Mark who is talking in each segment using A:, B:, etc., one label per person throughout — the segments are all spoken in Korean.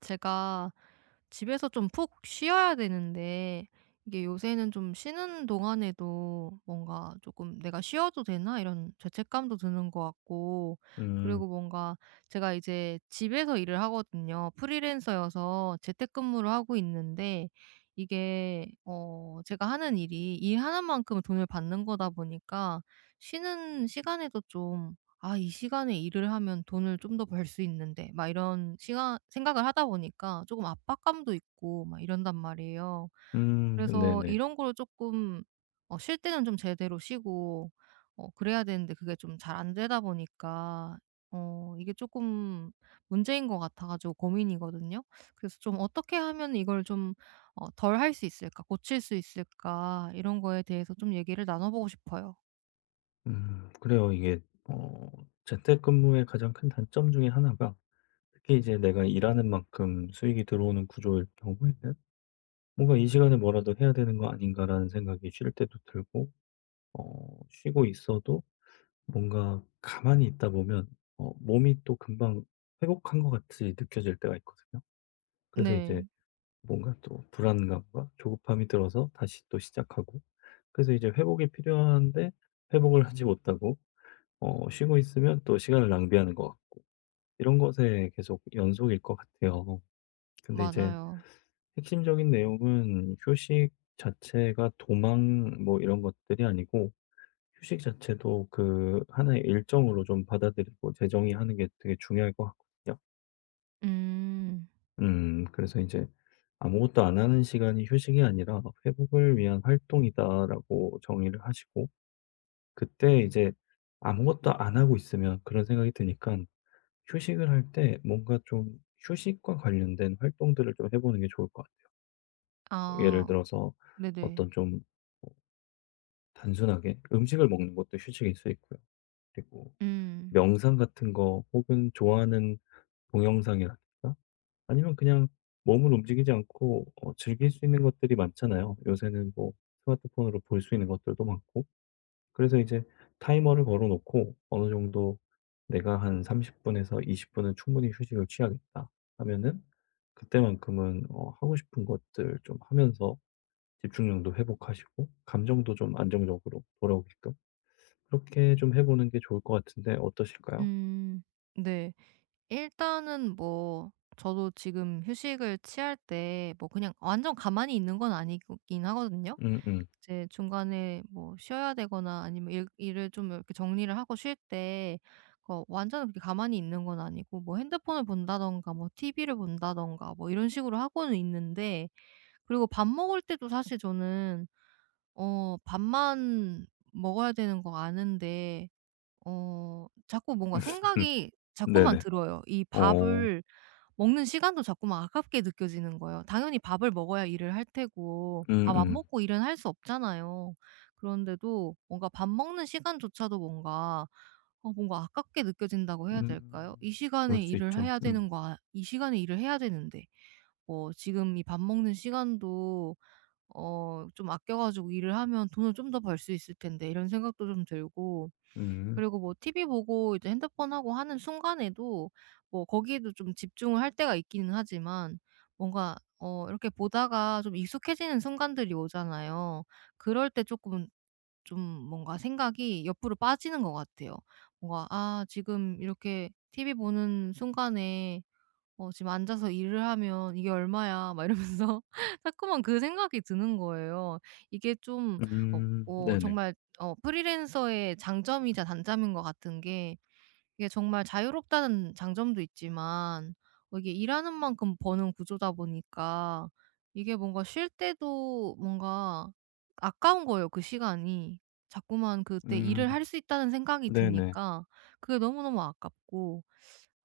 A: 제가 집에서 좀 푹 쉬어야 되는데 이게 요새는 좀 쉬는 동안에도 뭔가 조금 '내가 쉬어도 되나?' 이런 죄책감도 드는 것 같고.
B: 음.
A: 그리고 뭔가 제가 이제 집에서 일을 하거든요. 프리랜서여서 재택근무를 하고 있는데 이게 제가 하는 일이 일 하나만큼 돈을 받는 거다 보니까 쉬는 시간에도 좀 '아 이 시간에 일을 하면 돈을 좀 더 벌 수 있는데.' 막 이런 시간 생각을 하다 보니까 조금 압박감도 있고 막 이런단 말이에요.
B: 음.
A: 그래서
B: 네네.
A: 이런 거를 조금 쉴 때는 좀 제대로 쉬고 그래야 되는데 그게 좀 잘 안 되다 보니까 이게 조금 문제인 것 같아 가지고 고민이거든요. 그래서 좀 어떻게 하면 이걸 좀 덜 할 수 있을까 고칠 수 있을까 이런 거에 대해서 좀 얘기를 나눠 보고 싶어요.
B: 음. 그래요. 이게 재택근무의 가장 큰 단점 중에 하나가, 특히 이제 내가 일하는 만큼 수익이 들어오는 구조일 경우에는 '뭔가 이 시간에 뭐라도 해야 되는 거 아닌가.'라는 생각이 쉴 때도 들고, 쉬고 있어도 뭔가 가만히 있다 보면 몸이 또 금방 회복한 것 같이 느껴질 때가 있거든요. 그래서
A: 네.
B: 이제 뭔가 또 불안감과 조급함이 들어서 다시 또 시작하고, 그래서 이제 회복이 필요한데 회복을 하지 못하고, 쉬고 있으면 또 시간을 낭비하는 것 같고, 이런 것에 계속 연속일 것 같아요. 근데 이제
A: 맞아요.
B: 핵심적인 내용은 휴식 자체가 도망 뭐 이런 것들이 아니고, 휴식 자체도 그 하나의 일정으로 좀 받아들이고 재정의하는 게 되게 중요할 것 같거든요.
A: 음.
B: 그래서 이제 '아무것도 안 하는 시간이 휴식이 아니라 회복을 위한 활동이다.'라고 정의를 하시고, 그때 이제 아무것도 안 하고 있으면 그런 생각이 드니까, 휴식을 할 때 뭔가 좀 휴식과 관련된 활동들을 좀 해 보는 게 좋을 것 같아요. 뭐 예를
A: 아.
B: 들어서
A: 네네.
B: 어떤 좀, 어, 단순하게 음식을 먹는 것도 휴식일 수 있고요. 그리고
A: 음.
B: 명상 같은 거, 혹은 좋아하는 동영상이라든가, 아니면 그냥 몸을 움직이지 않고 즐길 수 있는 것들이 많잖아요. 요새는 뭐 스마트폰으로 볼 수 있는 것들도 많고. 그래서 이제 타이머를 걸어 놓고 어느 정도 '내가 한 30 분에서 20 분은 충분히 휴식을 취하겠다.' 하면은 그때만큼은 하고 싶은 것들 좀 하면서 집중력도 회복하시고, 감정도 좀 안정적으로 돌아오게끔 그렇게 좀 해 보는 게 좋을 것 같은데 어떠실까요?
A: 음. 네. 일단은 뭐 저도 지금 휴식을 취할 때 뭐 그냥 완전 가만히 있는 건 아니긴 하거든요.
B: 음음.
A: 이제 중간에 뭐 쉬어야 되거나 아니면 일 일을 좀 이렇게 정리를 하고 쉴 때 완전 그렇게 가만히 있는 건 아니고 뭐 핸드폰을 본다든가 뭐 TV를 본다든가 뭐 이런 식으로 하고는 있는데. 그리고 밥 먹을 때도 사실 저는 밥만 먹어야 되는 거 아는데 자꾸 뭔가 생각이 자꾸만
B: 네네.
A: 들어요. 이
B: 어.
A: 밥을 먹는 시간도 자꾸만 아깝게 느껴지는 거예요. 당연히 밥을 먹어야 일을 할 테고 밥 안
B: 음음.
A: 먹고 일은 할 수 없잖아요. 그런데도 뭔가 밥 먹는 시간조차도 뭔가 뭔가 아깝게 느껴진다고 해야 될까요?
B: 음.
A: 이
B: 그럴
A: 시간에
B: 수
A: 일을
B: 있죠.
A: 해야
B: 음.
A: 되는 거 아 이 시간에 일을 해야 되는데 뭐 지금 이 밥 먹는 시간도 좀 아껴 가지고 일을 하면 돈을 좀 더 벌 수 있을 텐데 이런 생각도 좀 들고.
B: 음.
A: 그리고 뭐 TV 보고 이제 핸드폰 하고 하는 순간에도 뭐 거기에도 좀 집중을 할 때가 있기는 하지만 뭔가 이렇게 보다가 좀 익숙해지는 순간들이 오잖아요. 그럴 때 조금 좀 뭔가 생각이 옆으로 빠지는 것 같아요. 뭔가 '아 지금 이렇게 TV 보는 순간에 지금 앉아서 일을 하면 이게 얼마야.' 막 이러면서 자꾸만 그 생각이 드는 거예요. 이게 좀 어
B: 음. 네네.
A: 정말 프리랜서의 장점이자 단점인 것 같은 게 이게 정말 자유롭다는 장점도 있지만 이게 일하는 만큼 버는 구조다 보니까 이게 뭔가 쉴 때도 뭔가 아까운 거예요, 그 시간이. 자꾸만 그때 일을
B: 음.
A: 할 수 있다는 생각이
B: 네네.
A: 드니까 그게 너무너무 아깝고,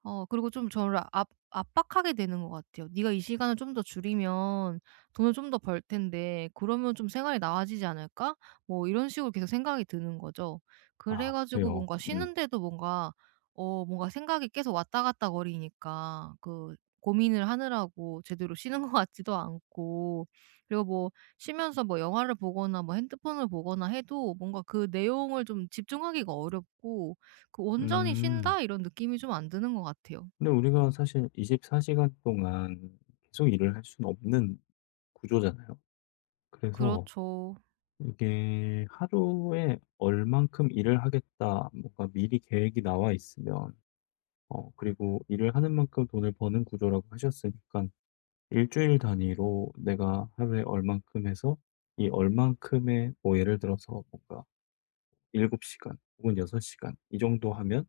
A: 그리고 좀 저를 압 압박하게 되는 것 같아요. "네가 이 시간을 좀 더 줄이면 돈을 좀 더 벌 텐데 그러면 좀 생활이 나아지지 않을까?" 뭐 이런 식으로 계속 생각이 드는 거죠. 그래
B: 아
A: 가지고
B: 그래요.
A: 뭔가
B: 음.
A: 쉬는데도 뭔가 뭔가 생각이 계속 왔다 갔다 거리니까 그 고민을 하느라고 제대로 쉬는 것 같지도 않고. 그리고 뭐 쉬면서 뭐 영화를 보거나 뭐 핸드폰을 보거나 해도 뭔가 그 내용을 좀 집중하기가 어렵고 그 '온전히
B: 음.
A: 쉰다.' 이런 느낌이 좀 안 드는 것 같아요.
B: 근데 우리가 사실 24 시간 동안 계속 일을 할 수는 없는 구조잖아요. 그래서
A: 그렇죠.
B: 이게 하루에 얼만큼 일을 하겠다 뭔가 미리 계획이 나와 있으면, 그리고 일을 하는 만큼 돈을 버는 구조라고 하셨으니까, 일주일 단위로 내가 하루에 얼만큼 해서, 이 얼만큼의 뭐 예를 들어서 뭔가 7 시간 혹은 6 시간 이 정도 하면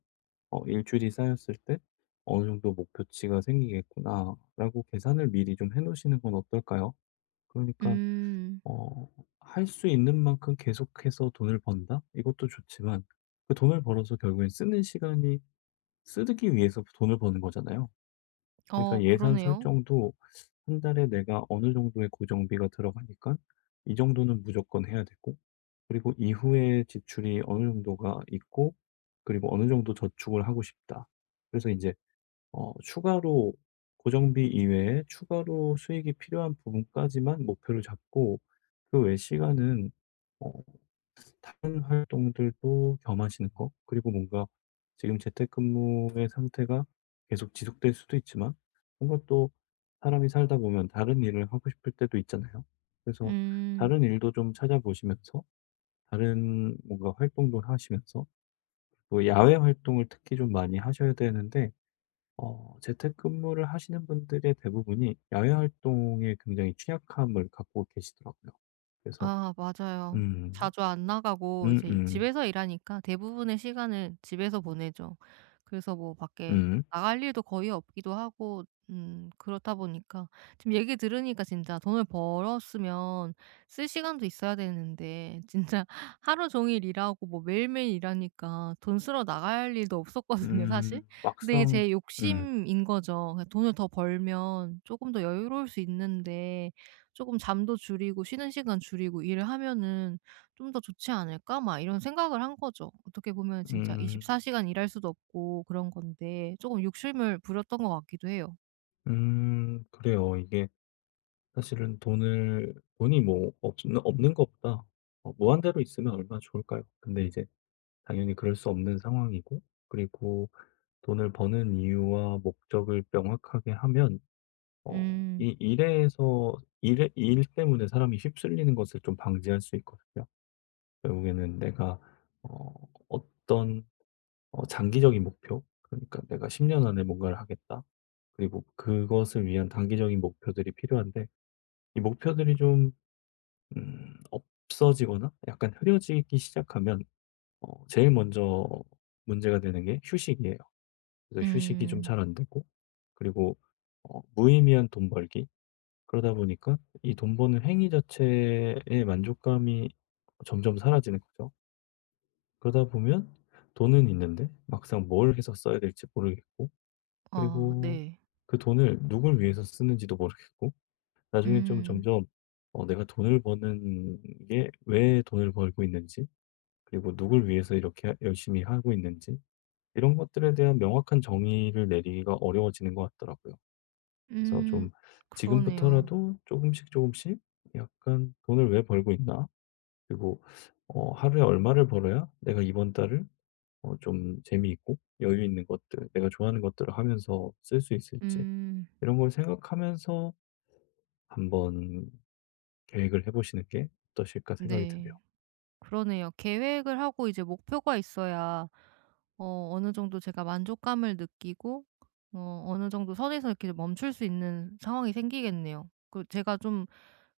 B: '일주일이 쌓였을 때 어느 정도 목표치가 생기겠구나.'라고 계산을 미리 좀 해 놓으시는 건 어떨까요? 그러니까
A: 음.
B: 어 할 수 있는 만큼 계속해서 돈을 번다? 이것도 좋지만, 그 돈을 벌어서 결국엔 쓰는 시간이, 쓰기 위해서 돈을 버는 거잖아요. 그러니까 예산
A: 그러네요.
B: 설정도 한 달에 내가 어느 정도의 고정비가 들어가니까 이 정도는 무조건 해야 되고, 그리고 이후에 지출이 어느 정도가 있고, 그리고 어느 정도 저축을 하고 싶다. 그래서 이제 추가로 고정비 이외에 추가로 수익이 필요한 부분까지만 목표를 잡고, 그 외 시간은 어 다른 활동들도 겸하시는 거, 그리고 뭔가 지금 재택근무의 상태가 계속 지속될 수도 있지만 뭔가 또 사람이 살다 보면 다른 일을 하고 싶을 때도 있잖아요. 그래서
A: 음.
B: 다른 일도 좀 찾아보시면서, 다른 뭔가 활동도 하시면서, 또 야외 활동을 특히 좀 많이 하셔야 되는데, 재택근무를 하시는 분들의 대부분이 야외 활동에 굉장히 취약함을 갖고 계시더라고요. 그래서
A: 아 맞아요.
B: 음.
A: 자주 안 나가고 이제
B: 음.
A: 집에서 일하니까 대부분의 시간을 집에서 보내죠. 그래서 뭐 밖에
B: 음.
A: 나갈 일도 거의 없기도 하고 그렇다 보니까 지금 얘기 들으니까 진짜 돈을 벌었으면 쓸 시간도 있어야 되는데 진짜 하루 종일 일하고 뭐 매일매일 일하니까 돈 쓰러 나갈 일도 없었거든요, 사실. 근데 이게
B: 막상
A: 제
B: 음.
A: 욕심인 거죠. 돈을 더 벌면 조금 더 여유로울 수 있는데 조금 '잠도 줄이고 쉬는 시간 줄이고 일을 하면은 좀 더 좋지 않을까?' 막 이런 생각을 한 거죠. 어떻게 보면 진짜
B: 음.
A: 24시간 시간 일할 수도 없고 그런 건데 조금 욕심을 부렸던 것 같기도 해요.
B: 음. 그래요. 이게 사실은 돈을 돈이 뭐 없는 것보다 무한대로 있으면 얼마나 좋을까요? 근데 이제 당연히 그럴 수 없는 상황이고, 그리고 돈을 버는 이유와 목적을 명확하게 하면
A: 음.
B: 이 일에서 일 때문에 사람이 휩쓸리는 것을 좀 방지할 수 있거든요. 결국에는 내가 어 어떤 장기적인 목표, 그러니까 내가 10년 안에 뭔가를 하겠다. 그리고 그것을 위한 단기적인 목표들이 필요한데, 이 목표들이 좀 없어지거나 약간 흐려지기 시작하면 제일 먼저 문제가 되는 게 휴식이에요. 그래서 휴식이 좀
A: 음.
B: 잘 안 되고, 그리고 무의미한 돈 벌기, 그러다 보니까 이 돈 버는 행위 자체의 만족감이 점점 사라지는 거죠. 그러다 보면 돈은 있는데 막상 뭘 해서 써야 될지 모르겠고,
A: 아
B: 그리고
A: 네.
B: 그 돈을 누굴 위해서 쓰는지도 모르겠고, 나중에 좀
A: 음.
B: 점점, 내가 돈을 버는 게 왜 돈을 벌고 있는지, 그리고 누굴 위해서 이렇게 열심히 하고 있는지, 이런 것들에 대한 명확한 정의를 내리기가 어려워지는 것 같더라고요. 그래서
A: 음.
B: 좀
A: 그러네요.
B: 지금부터라도 조금씩 조금씩 약간 '돈을 왜 벌고 있나? 그리고 하루에 얼마를 벌어야 내가 이번 달을 좀 재미있고 여유 있는 것들, 내가 좋아하는 것들을 하면서 쓸 수 있을지.'
A: 음.
B: 이런 걸 생각하면서 한번 계획을 해 보시는 게 어떠실까 생각이 드네요.
A: 네. 그러네요. 계획을 하고 이제 목표가 있어야 어느 정도 제가 만족감을 느끼고 어느 정도 선에서 이렇게 멈출 수 있는 상황이 생기겠네요. 그 제가 좀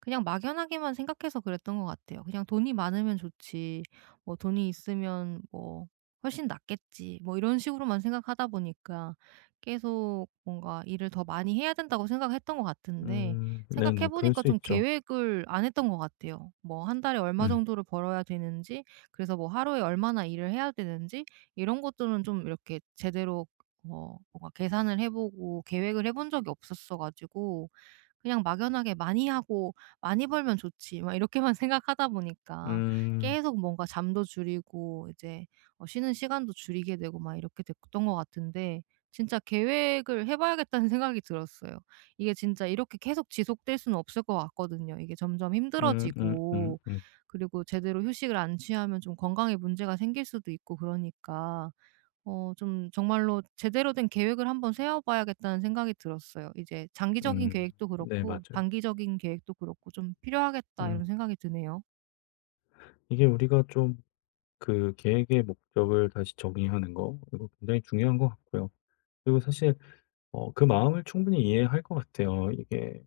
A: 그냥 막연하게만 생각해서 그랬던 것 같아요. 그냥 '돈이 많으면 좋지. 뭐 돈이 있으면 뭐 훨씬 낫겠지.' 뭐 이런 식으로만 생각하다 보니까 계속 뭔가 일을 더 많이 해야 된다고 생각했던 것 같은데 생각해
B: 네네. 그럴
A: 보니까
B: 수
A: 좀
B: 있죠.
A: 계획을 안 했던 것 같아요. 뭐 한 달에 얼마
B: 음.
A: 정도를 벌어야 되는지, 그래서 뭐 하루에 얼마나 일을 해야 되는지, 이런 것들은 좀 이렇게 제대로 뭔가 계산을 해 보고 계획을 해본 적이 없었어 가지고 그냥 막연하게 '많이 하고 많이 벌면 좋지.' 막 이렇게만 생각하다 보니까
B: 음.
A: 계속 뭔가 잠도 줄이고 이제 쉬는 시간도 줄이게 되고 막 이렇게 됐던 것 같은데 진짜 계획을 해 봐야겠다는 생각이 들었어요. 이게 진짜 이렇게 계속 지속될 수는 없을 것 같거든요. 이게 점점
B: 음.
A: 힘들어지고 그리고 제대로 휴식을 안 취하면 좀 건강에 문제가 생길 수도 있고 그러니까 좀 정말로 제대로 된 계획을 한번 세워 봐야겠다는 생각이 들었어요. 이제 장기적인 계획도
B: 네
A: 그렇고
B: 맞아요.
A: 단기적인 계획도 그렇고 좀 필요하겠다, 이런
B: 음.
A: 생각이 드네요.
B: 이게 우리가 좀 그 계획의 목적을 다시 정의하는 거, 이거 굉장히 중요한 것 같고요. 그리고 사실, 그 마음을 충분히 이해할 것 같아요. 이게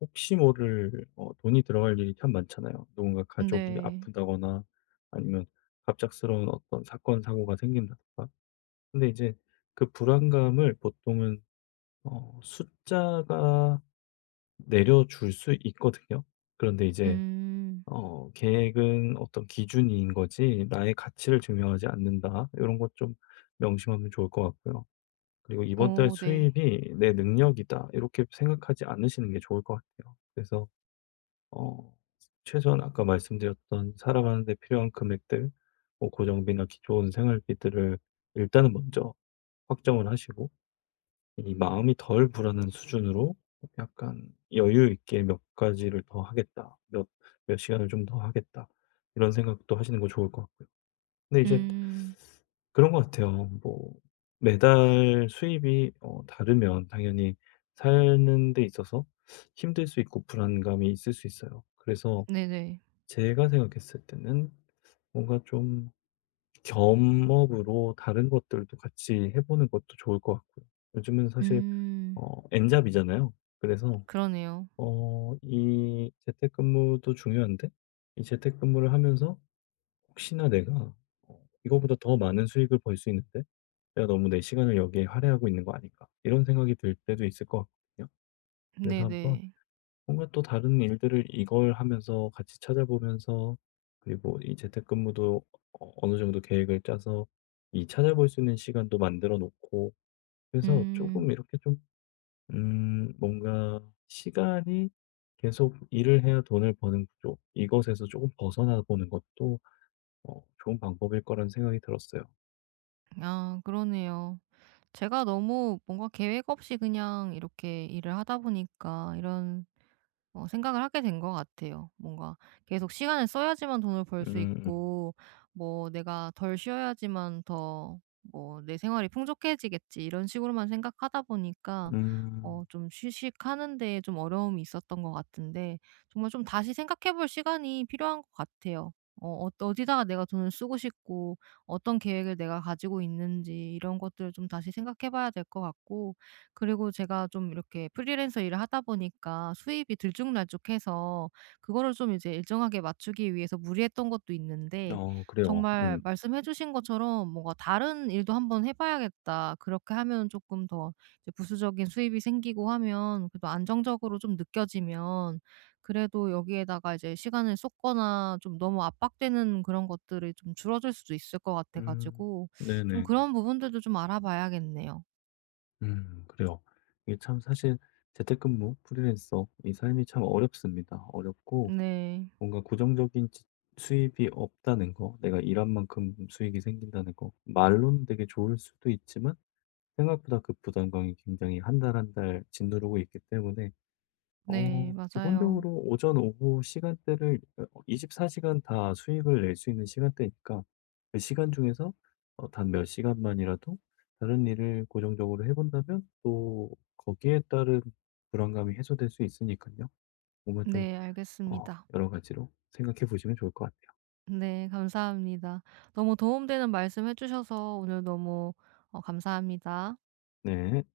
B: 혹시 모를, 돈이 들어갈 일이 참 많잖아요. 누군가 가족이
A: 네.
B: 아프다거나 아니면 갑작스러운 어떤 사건 사고가 생긴다던가. 근데 이제 그 불안감을 보통은, 숫자가 내려줄 수 있거든요. 그런데 이제
A: 음.
B: 계획은 어떤 기준인 거지 나의 가치를 증명하지 않는다. 이런 것 좀 명심하면 좋을 것 같고요. 그리고 '이번 달
A: 네.
B: 수입이 내 능력이다.' 이렇게 생각하지 않으시는 게 좋을 것 같아요. 그래서 어 최소한 아까 말씀드렸던 살아가는 데 필요한 금액들, 뭐 고정비나 기존 생활비들을 일단은 먼저 확정을 하시고, 이 마음이 덜 불안한 수준으로 약간 여유 있게 몇 가지를 더 하겠다, 몇, 몇 시간을 좀 더 하겠다, 이런 생각도 하시는 거 좋을 것 같고요. 근데 이제
A: 음.
B: 그런 것 같아요. 뭐, 매달 수입이, 다르면 당연히 사는 데 있어서 힘들 수 있고 불안감이 있을 수 있어요. 그래서
A: 네네.
B: 제가 생각했을 때는 뭔가 좀 겸업으로 다른 것들도 같이 해보는 것도 좋을 것 같고요. 요즘은 사실
A: 음.
B: N잡이잖아요. 그래서
A: 그러네요.
B: 어 이 재택근무도 중요한데, 이 재택근무를 하면서 혹시나 내가 '이거보다 더 많은 수익을 벌 수 있는데 내가 너무 내 시간을 여기에 할애하고 있는 거 아닐까.' 이런 생각이 들 때도 있을 것 같거든요. 그래서 한번
A: 네네.
B: 뭔가 또 다른 일들을 이걸 하면서 같이 찾아보면서, 그리고 이 재택근무도 어느 정도 계획을 짜서 이 찾아볼 수 있는 시간도 만들어 놓고, 그래서 조
A: 음.
B: 금 이렇게 좀, 뭔가 시간이 계속 일을 해야 돈을 버는 구조, 이것에서 조금 벗어나 보는 것도, 좋은 방법일 거라는 생각이 들었어요.
A: 아 그러네요. 제가 너무 뭔가 계획 없이 그냥 이렇게 일을 하다 보니까 이런 생각을 하게 된 것 같아요. 뭔가 계속 시간을 써야지만 돈을 벌
B: 음,
A: 수
B: 음,
A: 있고 뭐 '내가 덜 쉬어야지만 더 뭐 내 생활이 풍족해지겠지.' 이런 식으로만 생각하다 보니까
B: 음,
A: 좀 휴식하는 데에 좀 어려움이 있었던 것 같은데 정말 좀 다시 생각해 볼 시간이 필요한 것 같아요. 어디다가 내가 돈을 쓰고 싶고 어떤 계획을 내가 가지고 있는지 이런 것들을 좀 다시 생각해 봐야 될 것 같고, 그리고 제가 좀 이렇게 프리랜서 일을 하다 보니까 수입이 들쭉날쭉해서 그거를 좀 이제 일정하게 맞추기 위해서 무리했던 것도 있는데
B: 어, 그래요.
A: 정말 말씀해 주신 것처럼 뭔가 '다른 일도 한번 해 봐야겠다.' 그렇게 하면 조금 더 이제 부수적인 수입이 생기고 하면 그래도 안정적으로 좀 느껴지면 그래도 여기에다가 이제 시간을 쏟거나 좀 너무 압박되는 그런 것들이 좀 줄어들 수도 있을 것 같아
B: 음,
A: 가지고 좀
B: 네네네.
A: 그런 부분들도 좀 알아봐야겠네요.
B: 그래요. 이게 참 사실 재택근무, 프리랜서, 이 삶이 참 어렵습니다. 어렵고
A: 네.
B: 뭔가 고정적인 수입이 없다는 거, 내가 일한 만큼 수익이 생긴다는 거, 말로는 되게 좋을 수도 있지만 생각보다 그 부담감이 굉장히 한달 한달 짓누르고 있기 때문에,
A: 네, 맞아요.
B: 기본적으로 오전, 오후 시간대를 24 시간 다 수익을 낼 수 있는 시간대니까, 그 시간 중에서 단 몇 시간만이라도 다른 일을 고정적으로 해 본다면 또 거기에 따른 불안감이 해소될 수 있으니까요, 뭔가 좀
A: 네, 알겠습니다.
B: 여러 가지로 생각해 보시면 좋을 것 같아요.
A: 네, 감사합니다. 너무 도움되는 말씀 해주셔서 오늘 너무 어, 감사합니다.
B: 네.